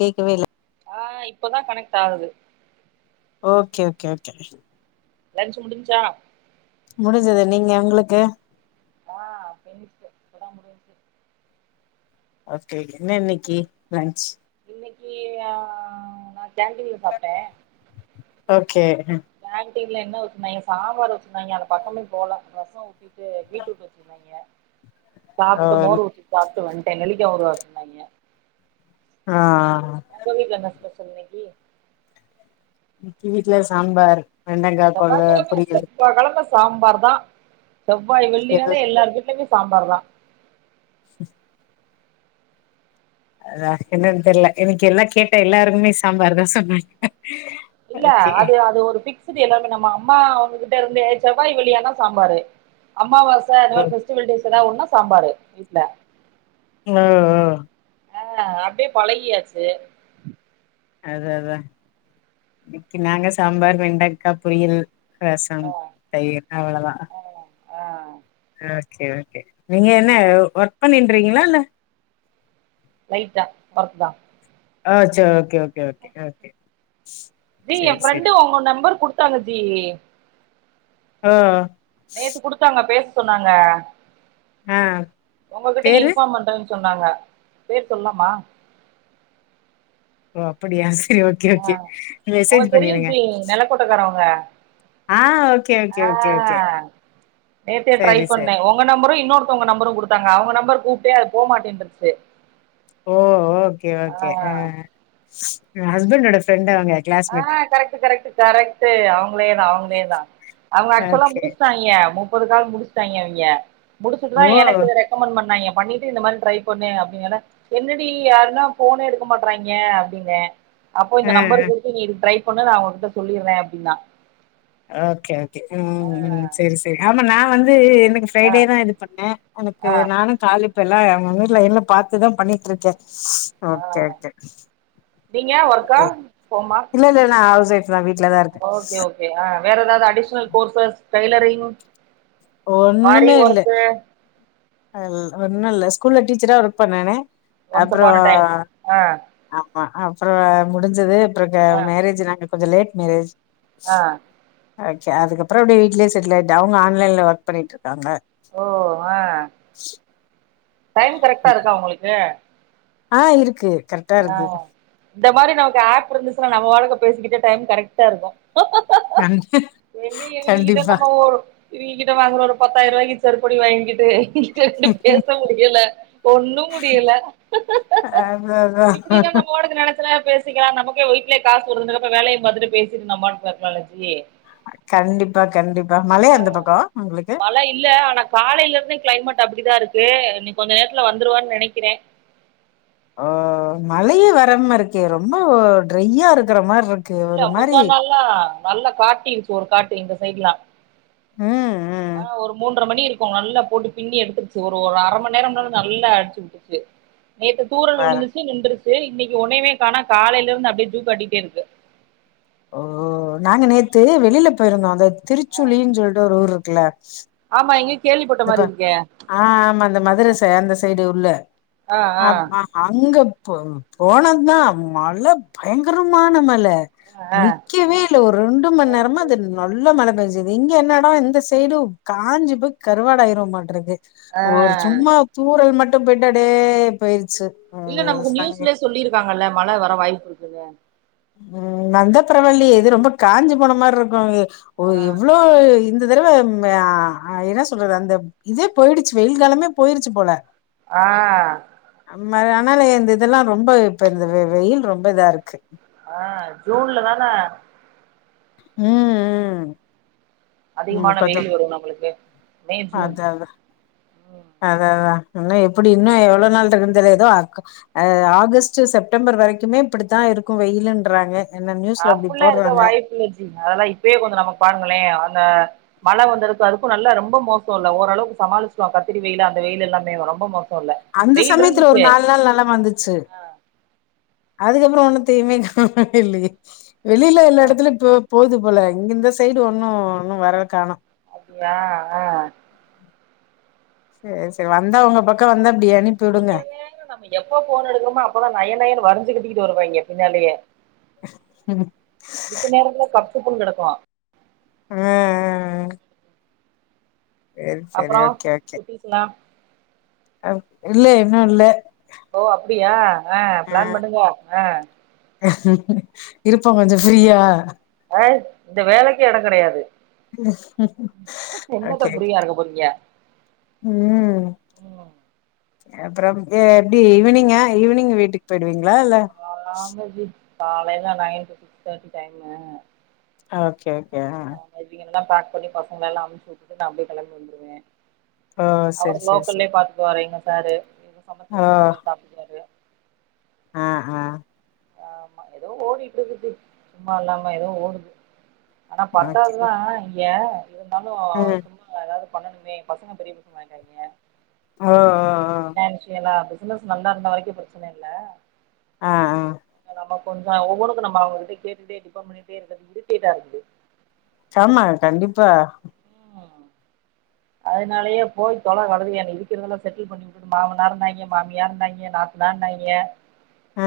கேக்கவே இல்ல ஆ இப்பதா கனெக்ட் ஆவுது ஓகே ஓகே ஓகே லன்ச் முடுஞ்சா முடுஞ்சுது நீங்க உங்ளுக்கு ஆ பின்ச்சு இப்பதா முடிஞ்ச்சு ஓகே ஓகே என்ன இன்னக்கி லன்ச் இன்னக்கி ஆ நா கேன்டீன்ல சாப்ட்டே ஓகே கேன்ட்டீன்ல என்ன வெச்சிருந்தாங்க சாம்பார் வெச்சிருந்தாங்க அந்த பக்கமே போல ரசோ ஊத்திட்டு பீட்ரூட் வெச்சிருந்தாங்க [unintelligible] சாப்ட்டு மோர் ஊத்தி சாப்ட்டு வந்டே நெல்லிக்கா ஊறுகா வெச்சிருந்தாங்கெ ஆ ஒங்க வீட்ல என்ன ஸ்பெஷல் இன்னக்கி இன்னக்கி வீட்ல சாம்பார், வெண்டக்கா கொ பொரியல் சாம்பார்தா செவ்வாய், எது வெள்ளியாணா எல்லார் வீட்லமே சாம்பார்தா ம் [unintelligible] அதா என்னனு தெர்ல இன்னக்கி எல்லா கேட்ட எல்லாருமே சாம்பார்தா சொன்னாங்க இல்ல ஓகே அது அது ஒரு ஃபிக்ஸ்டு எல்லார்க்கு நம்ம அம்மா அவுங்ககிட்ட இருந்து செவ்வா, வெள்ளியானா சாம்பாரு அமாவாச அந்த ஓ மாரி ஃபெஸ்டிவல் டேஸெல்லா ஒன்னா சாம்பாரு வீட்ல ஓ ஓ ஆ அப்டியே பழகியாச்சு அது அதா இன்னக்கி நாங்க சாம்பார், வெண்டக்கா பொரியல் ரசம், ஆ தயிர் அவ்ளதா ஆ ஆ ஓகே ஓகே நீங்க என்ன ஒர்க் பண்ணின்டுரீங்ளா இல்ல லைட்டா ஒர்க்தா ஆ சேர் okay okay okay okay G எ சேரி ஃப்ரெண்டு சேரி உங்க நம்பர் குடுத்தாங்க ஜி ஆ நேத்து குடுத்தாங்க பேச சொன்னாங்க ஆ உங்ககிட்ட பேரு? இன்ஃபார்ம் பண்றனு சொன்னாங்க பேர் சொல்லாமா ஓ அப்படியா செரி ஓகே ஆ ஓகே மெசேஜ் பண்ணிருங்க ஆ ஆ ஓகே, ஓகே, ஆ ஓகே, ஓகே. நேத்தே ட்ரை சரி, சரி. பண்ணே உங்க நம்பரு இன்னொருத்தவங்க நம்பரு குடுத்தாங்க அவுங்க நம்பர் கூப்ட்டே அது போ மாட்டேன்டுருச்சு ஓ ஓகே ஓகே அ எ ஹஸ்பண்டோட ஃப்ரெண்டு அவுங்க ஆ கரெக்ட் கரெக்ட் கரெக்ட் அவூங்ளேதா அவுங்ளேதா அவுங்க ஆக்சுவலா ஓகே. முடிச்சுட்டாஙிக முப்பது கால் முடிச்சிட்டாஙிக அவிங்க முடிச்சுட்டுதா ஓ! எனக்கு ரெக்கமண்ட் பண்ணாங்க பண்ணிட்டு இந்த மாரி ட்ரை பண்ணு அப்டின்ல்லா என்னடி யாருனா போனே எடுக்க மாட்றாஙிக அப்டின அப்போ ஆ, இந்த நம்பர் ஆ. கு ட்ரை பண்ணு நா அவுங்ககிட்ட சொல்லிறே அப்டினா ஓகே ஓகே ம் ம் செரி செரி ஆனா நா வந்து எனக்கு ஆ ஃப்ரைடேதா இது பண்ணே எனக்கு ஆ நானு கால் இப்ப எல்லா எங்க ஊர்ல என்ன பாத்துதா பண்ணிட்டு இருக்கே ஆ ஓகே ஒகே நீங்க ஒர்க்கா ஹோமா இல்ல நான் ஹவுஸ் ஒய்ஃப் தான் வீட்ல தான் இருக்கேன். ஓகே ஓகே அ வேற எதாவுது அடிஷனல் கோர்சஸ் டைலரிங் ஆரி ஒர்க்கு அ இல் ஒன்னு இல்ல ஸ்கூல்ல டீச்சரா ஒர்க் பண்ணேனே ஒன்ஸ் அப்ற அப்பான் அ டைம் ஆ ஆமா அப்ற முடிஞ்சது அப்புறங்க ஆ மேரேஜ் நாங்க கொஞ்ச லேட் மேரேஜ் ஆ ஆயிட்ச்சு அதுக்கப்புற அப்டியே வீ்ட்லயே செட்டில் ஆய்ட்டே அவுங்க ஆன்லைன்ல ஒர்க் பண்ணிட்ருக்காங்க ஓ ஆ [unintelligible] டைம் கரெக்டா இருக்கா உங்களுக்கு ஆ இருக்கு கரெக்டா ஆ இருக்கு இந்த மாரி நமக்கு ஆப் இருந்துச்சுனா நம்ம வாழ்க்க பேசிகிட்டே டைம் கரெக்டா இருக்கு கண்டி எங்க இவிங்ககிட்ட கண்டிப்பா நம்ம இவிங்க கிட்ட வாங்கற ஒரு பத்தாயிருவாய்க்கு செருப்படி வாங்கிட்டு ன்டு பேச முடியல ஒண்ணு முடியல அதா அதா இப்பிடிதா நம்மோடத நெனைச் ச நேர பேசிக்கலா நமக்கே வீட்ல காசு வரு அதுக்கப்ற வேலையு பாத்துட்டு பேசிட்டு நம்ம பாட்டுக்கு இருக்கலால ஜி [unintelligible] கண்டிப்பா கண்டிப்பா மழையா ஆ அந்த பக்க உங்ளுக்கு இப்ப அப்பிடிதா இருக்கு இனி கொஞ்ச நேரத்துல வந்துருவான் நெனைக்கிறே ஆ மழையே வராம இருக்கே ரொம்ப ட்ரையா இருக்கற மார் இரு இல்ல முந்தா நாள் லா நல்ல காட்டி இருச்சு ஒரு காட்டு எங்க சைடுலா ம் ம் ஆ ஒரு மூன்ற மணி இருக் கு நல்லா போட்டு பின்னி எடுத்துருச்சு ஒரு ஒரு அர மண் நேரம்னாலு நல்லா அடிச்சு விட்டுச்சு நேத்து தூரல் வேற விழுந்துச்சு நின்றுச்சு இன்னைக்கு ஒன்னயுமே காணா காலைல இருந்து அப்டியே ஜூ காட்டிட்டே இருக்கு ஓ நாங்க நேத்து வெளில போயிருந்தோ அந்த ஆ திருச்சுலின் சொல்ட்டு ஒரு ஊர் இருக்குல ஆமா எங்கயோ கேள்விப்பட்ட அந்தப்ப மாரி இருக்கே ஆ ஆமா அந்த மதுரை ச அந்த சைடு உள்ள ஆ அ ஆ ம அங்க ப போனதுதா மழ பயங்கரமான மழ ஆ ஆ நிக்கவே இல்ல ஒரு ரெண்டு மண் நேரமா தேங்க்யூ அது நல்ல மழ பேஞ்சுது இங்க என்னடா இந்த சைடு காஞ்சி போய் கருவாடு ஆயிருவமாட்ருக்கு ஆ ஒரு சும்மா தூறல் மட்டு போய்ட்டு அப்டியே போயிருச்சு இல்ல அது நமக்கு சங்க நியூஸ்லே சொல்லிருக்காங்கல்ல மழ வர வாய்ப்பு இருக்குனு ம் வந்தா பரவால்லியே இது ரொம்ப காஞ்சி போன மார் இருக்கு ஒ ஆ இவ்ளோ இந்த தடவ ம் ஆ என்ன சொல்றது அந்த இதே போயிடுச்சு வெயில் காலமே போயிருச்சு போல ஆ ம் அ ஆனாலு இந்த இதெல்லா ரொம்ப இப்ப இந்த வெ வெயில் ரொம்ப இதா இருக்கு ஆ ஜூன்ல தான ம் ம் அதிகமான வெயில் முக்காஜவு வரு நம்மளுக்கு மே ஜூன் அதா அதா ம் அதா அதா இன்னு எப்பிடி இன்னு எவ்ளோ நாள் இருக்குன் தெரியாது ஏதோ அக் ஆகஸ்டு செப்டம்பர் வரைக்குமே இப்பிடிதா இருக்கு வெயிலுன்றாங்க என்ன நியூஸ்ல அப்டி அப்பில்லா இருக்க போடுறாங்க வாய்ப்பில்ல ஜி அதெல்லா இப்பயே கொஞ்ச நமக் பாருங்களே அந்த மழ வந்ததுக்கு அதுக்கு நல்லா ரொம்ப மோசல்ல ஓரளவுக்கு சமாளிச்சிக்லா கத்திரி வெயிலு அந்த வெயிலு எல்லாமே ரொம்ப மோச அந்த சமயத்துல ஒரு நாலு நாள் நல்லா வந்துச்சு ஆ அதுக்கப்புற ஒண்ணுத்தயுமே காணவில்லையே ஓ போகுது போல இங்க இந்த சைடு ஒண்ணு ஒன்னு வர காணொ அப்டியா ஆ சரி சரி வந்தா உங்க பக்க வந்தா இப்டி அனுப்பி விடுங்க இவிங்க வேற நம்ம எப்ப ஃபோன் எடுக்கறமோ அப்பதா நய நயனு வரிஞ்சு கட்டிட்டு வருவாங்க பின்னாலயே மித்த நேரத்துல கப் சுப்னு கெடக்கு ஆ ஆ சரி சரி அப்பறோ குட்டிஸ்ல்லா அ இல்ல இன்னு இல்ல ஓ அப்டியா ஆ பிளான் பண்ணுங்க ஆ இருப்போ கொஞ்ச ஃப்ரீயா அ இந்த வேலைக்கே எட கெடையாது என்னத்த ஓகே ஃப்ரீயா இருக்க போறீங்க? ம் ம். அப்புறம் எப்டி ஈவினிங்கா ஈவினிங் வீட்டுக்கு போயிடுவீங்களா இல்ல காலைல nine two six thirty time okay ஆ இவங்கிலல்லா பேக் பண்ணி பசங்கல்லா அமிச்சு விட்டு நா அப்டியே கெளம்பி வந்துருவே ஆ அவரு லோக்கல்லயே பாத்துக்குவாரு எங்க சாரு எங்க சமத்துவ ஓ சுதந்திரமே சாப்ட்டுக்குவாரு ஆ ஆ ஆமா ஏதோ ஓடிட்டு இருக்குது சும்மா இல்லாம ஏதோ ஓடுது ஆனா ஓகே பத்தாவதுதா ஏ இருந்தாலு ம் சும்மாங்க ஏதாவது பண்ணணுமே பசங்க பெரிய பசங்க ஆய்டாய்ங்க ஆ ஆ பினான்சியலா பிசினஸ் நல்லா இருந்த வரைக்கு பிரச்சனை இல்ல ஆ ஆ நம்ம கொஞ்ச ஒவ்வொனுக்கு நம்ம அவங்ககிட்ட கேட்டுட்டே டிபன் பண்ணிட்டே இருக்கது இரிடேட்டா இருக்குது சாமா கண்டிப்பா ம் அதனாலயே போய் தொலை கழுதையா இருக்கிறதெல்லா செட்டில் பண்ணி விட்டுட்டு மாமனார்ணாய்ங்க மாமியாணாய்ங்க ந ணான்னாய்ங்க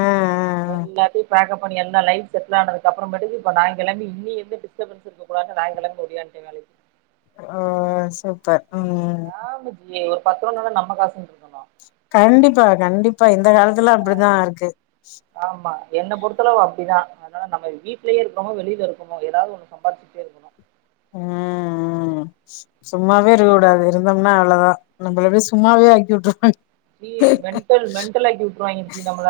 ஆ ஆ எல்லாத்தையு பேக்பப் பண்ணி எல்லா லைப் செட்டில் ஆனதுக்கு அப்புறமேட்டுக்கு இப்ப நா கெளம்பி இன்னி எந்த டிஸ்டபன்ஸ் இருக்கக்கூடாது [inaudible] நாயங்கள்ளா ஒடியாண்ட வேலைக்கு ஆ சூப்பர் ம் பத்ரூவானாலு நம காசு [unintelligible] கண்டிப்பா கண்டிப்பா இந்த காலத்துலா அப்படிதா இருக்கு ஆமா என்ன பொறுத்தளவு அப்டிதா அதனால நம்ம வீட்லயே இருக்கோமோ வெளியில இருக்கமோ ஏதாவது ஒண்ணு சம்பாதிச்சுட்டே இருக்கணு ம் ம் சும்மாவே இருக்கக்கூடாது இருந்தம்னா அவ்வளவுதா நம்மள இப்டி சும்மாவே ஆக்கி விட்டுருவாங்க ஜி மெண்டல் மென்டல்லாக்கி விட்டுருவாய்ங்க ஜி நம்மள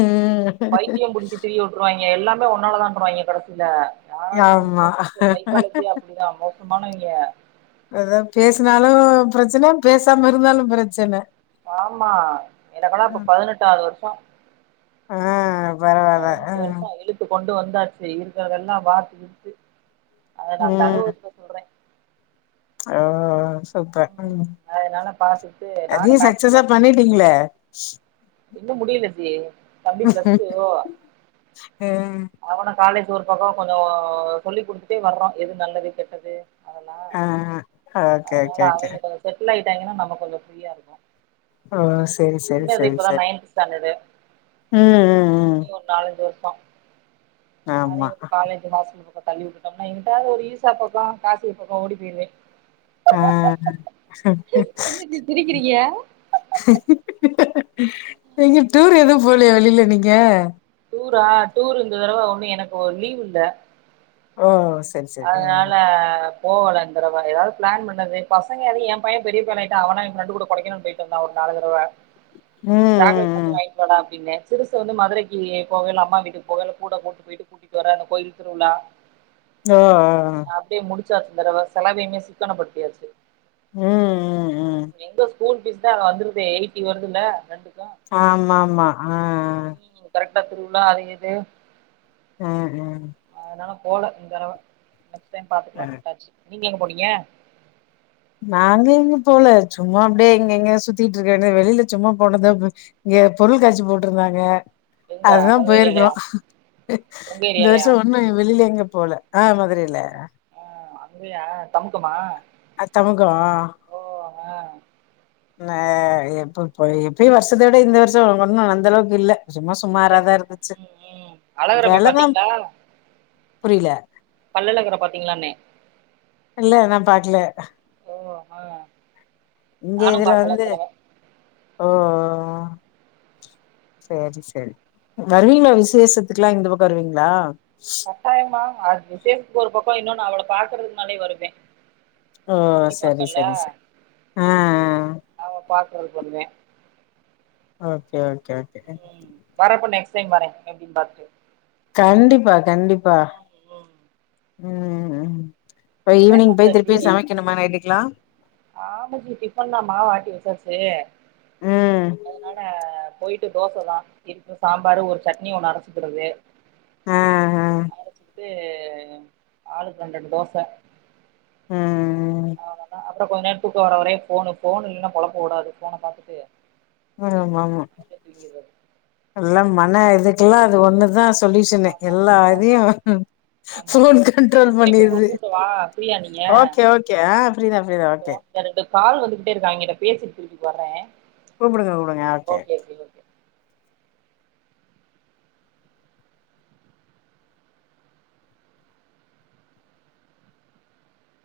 ம் பைத்திய பிடிச்ச திரிய விட்டுருவாய்ங்க எல்லாமே ஒன்னாலதான்ருவாய்ங்க கடைசில யார இருந்தாலு ஆமா ஜென்ஸ்ல சைக்காலஜி அப்படிதா மோசமானவய்ங்க அதா பேசினாலு பிரச்சனை பேசாம இருந்தாலு பிரச்சனை ஆமா எனக்குன்னா இப்ப பதினெட்டாவது வருஸோ ஆ பரவால்ல ஆ பதினெட்டு வருஷ இழுத்து கொண்டு வந் தாச்சு இருக்கிறதல்லா வாத்து விடுத்து அத நா அந்த ம் அனுபவத்த சொல்றே ஓ சூப்பர் ம் அதனால பாத்துட்டு நானு அதையு சக்சஸா மேக்சிமம் பண்ணிட்டீங்களே இன்னு முடியல ஜீ தம்பி பிளஸ் டூ ம் அவன காலேஜ் இது ஒரு பக்க கொஞ்ச சொல்லி் துடுத்துட்டே வர்றோ எது நல்லது கெட்டது அதெல்லா ஆ ஓகே ஓகே ஓகே விட்டாங்கன்னா நம்ம கொஞ்ச ஃப்ரீயா இருக்கு ஆ செரி செரி செரி இப்பதா செரி நைன்து ஸ்டாண்டர்டு ம் ம் இன்ன ஒரு நாலஞ்சு வருஸோ ம் ஆமா அதையு ஒரு காலேஜ் ஹாஸ்டல் பக்கோ தள்ளிவிட்டோம்னா எங்ட்டாவது ஒரு ஈசா பக்க காசிய பக்க ஓடி போயிருவே ஆ அ என்ன இப்டி சிரிக்கிறீங்க எங்யு டூர் எது போலியா வெளில நீங்க டூரா டூர் இந்த தடவ ஒன்னு எனக்கு ஒ லீவு இல்ல ஆ ஸ் செரி செரி அதனால போவல இந்தறவ ஏதாவது பிளான் பண்ணது பசங்க எதயு ஏ பைய பெரிய பையனாயிட்டா அவனா எ ஃப்ரெண்டு கூட கொடைக்கானல் போயிட்டு வந்தா ஒருனா பல தடவ சாக்லேட் ம் மட்டு ம் வாயின்ட் வாடா அப்டின சிறுசு வந்து மதுரைக்கி போகைல அம்மா வீட்டுக்கு போகல கூட கூட்டு போயிட்டு கூட்டிட்டு வரே இந்த கோயில் திருவிழா ஆ ஆ ஆ ச்சாந்தடவ செலவையுமே சிக்கனப்படுத்தியாச்சு உம் உம் உம் எங்க ஸ்கூல் பீஸ் தா வந்துருதே எயிட்டி வருதுல்ல நண்டு ஆமா மா அ அ ட்டத் திருவிழா அது எது உம் உம் நா போல இந்தடவ நெக்ஸ்ட் டைம் ஆ பாத்துக்லானு உட்டாச்சு நீங்க எங்க போனீங்க நாங்க எங்யு போல சும்மா அப்டியே இங்க இங்க சுத்திட்ருக்க வேண்டியத வெளில சும்மா போனது ப இங்க பொருள் காட்சி போட்ருந்தாங்க எங்க அதுதா உங்க போயிருக்கிறோ ஏரியாலயா உங்க இந்த வருஷ ஏரியாலயா ஒன்னு வெளில எங்கியு போல அ மதுரைல அப்டியா தமுக்கமா அ தமுக அ பவா நா எப்பப் போய் எப்பியு வருஷத்த விட இந்த வருஷ ஒன்னு அந்தளவுக்கு இல்ல சும்மா இல்ல சுமாராதா இருந்துச்சு ம் ம் அழகர போய் வெலதா புரில பள்ளகர பாத்தீங்களான்னே இல்ல நா பாக்ல ஓ ஆ இங்க நானும் இதுல பாக்கல வந்து இந்த தடவ ஓ சேரி சேரி வருவீங்ளா விசேஷத்துக்குலா இந்த பக்க வருவீங்ளா கட்டாயமா அது விசேஷத்துக்கு ஒரு பக்க இன்னொனு அவள பாக்குறதுக்குனாலே வருவே ஓ சரி சுத்திபாத்தல்ல சரி சரி ஆ ஆமா பக்குறதுக்கு வருவே ஓகே ஓகே ஓகே க்ஸ் சைம் வற எப்டின் பாத்துட்டு கண்டிப்பா கண்டிப்பா ம் ம் போய் டைம் ஈவினிங் போய் திருப்பி சமைக்கணுமா நைட்டுக்லா ஆமாஜி டிஃபன் நா. மாவாட்டி வச்சாச்சி ம் அதனால அ போயிட்டு தோசதா இருக்கு சாம்பாரு ஒரு சட்னி ஒன்னு அரச்சுக்கிறது ஆ ஆ து ஆளுக்கு ரெண் ரெண்டு தோச ம்ம் அவ்ளதா அப்ற கொஞ்ச நேர துக்க வர வரையு ஃபோனு. ஃபோனு இல்லனா பொழப்பு ஓடாது ஃபோன பாத்துட்டு ஆமாமா அப்டியே தூங்கிர்றது எல்லா மன இதுக்குலா அது ஒன்னுதா சொல்யூஷனு ஆமா எல்லா ஆமா இதியு ஆமா ஃபோன் நீங்க கண்ட்ரோல் திருப்பி உங்கள பண்ணிருது கூப்டவா ஃப்ரீயா நீங்க ஓகே ஓகே ஆ ஃப்ரீதா ஃப்ரீதா ஓகே கூப்டவா இந்த ரெண்டு கால் வந்துகிட்டேருக்கு அவிங்கிட்ட பேசிட்டு திருப்பி வர்ற கூப்டுங்க கூப்டுங்க அ ஓகே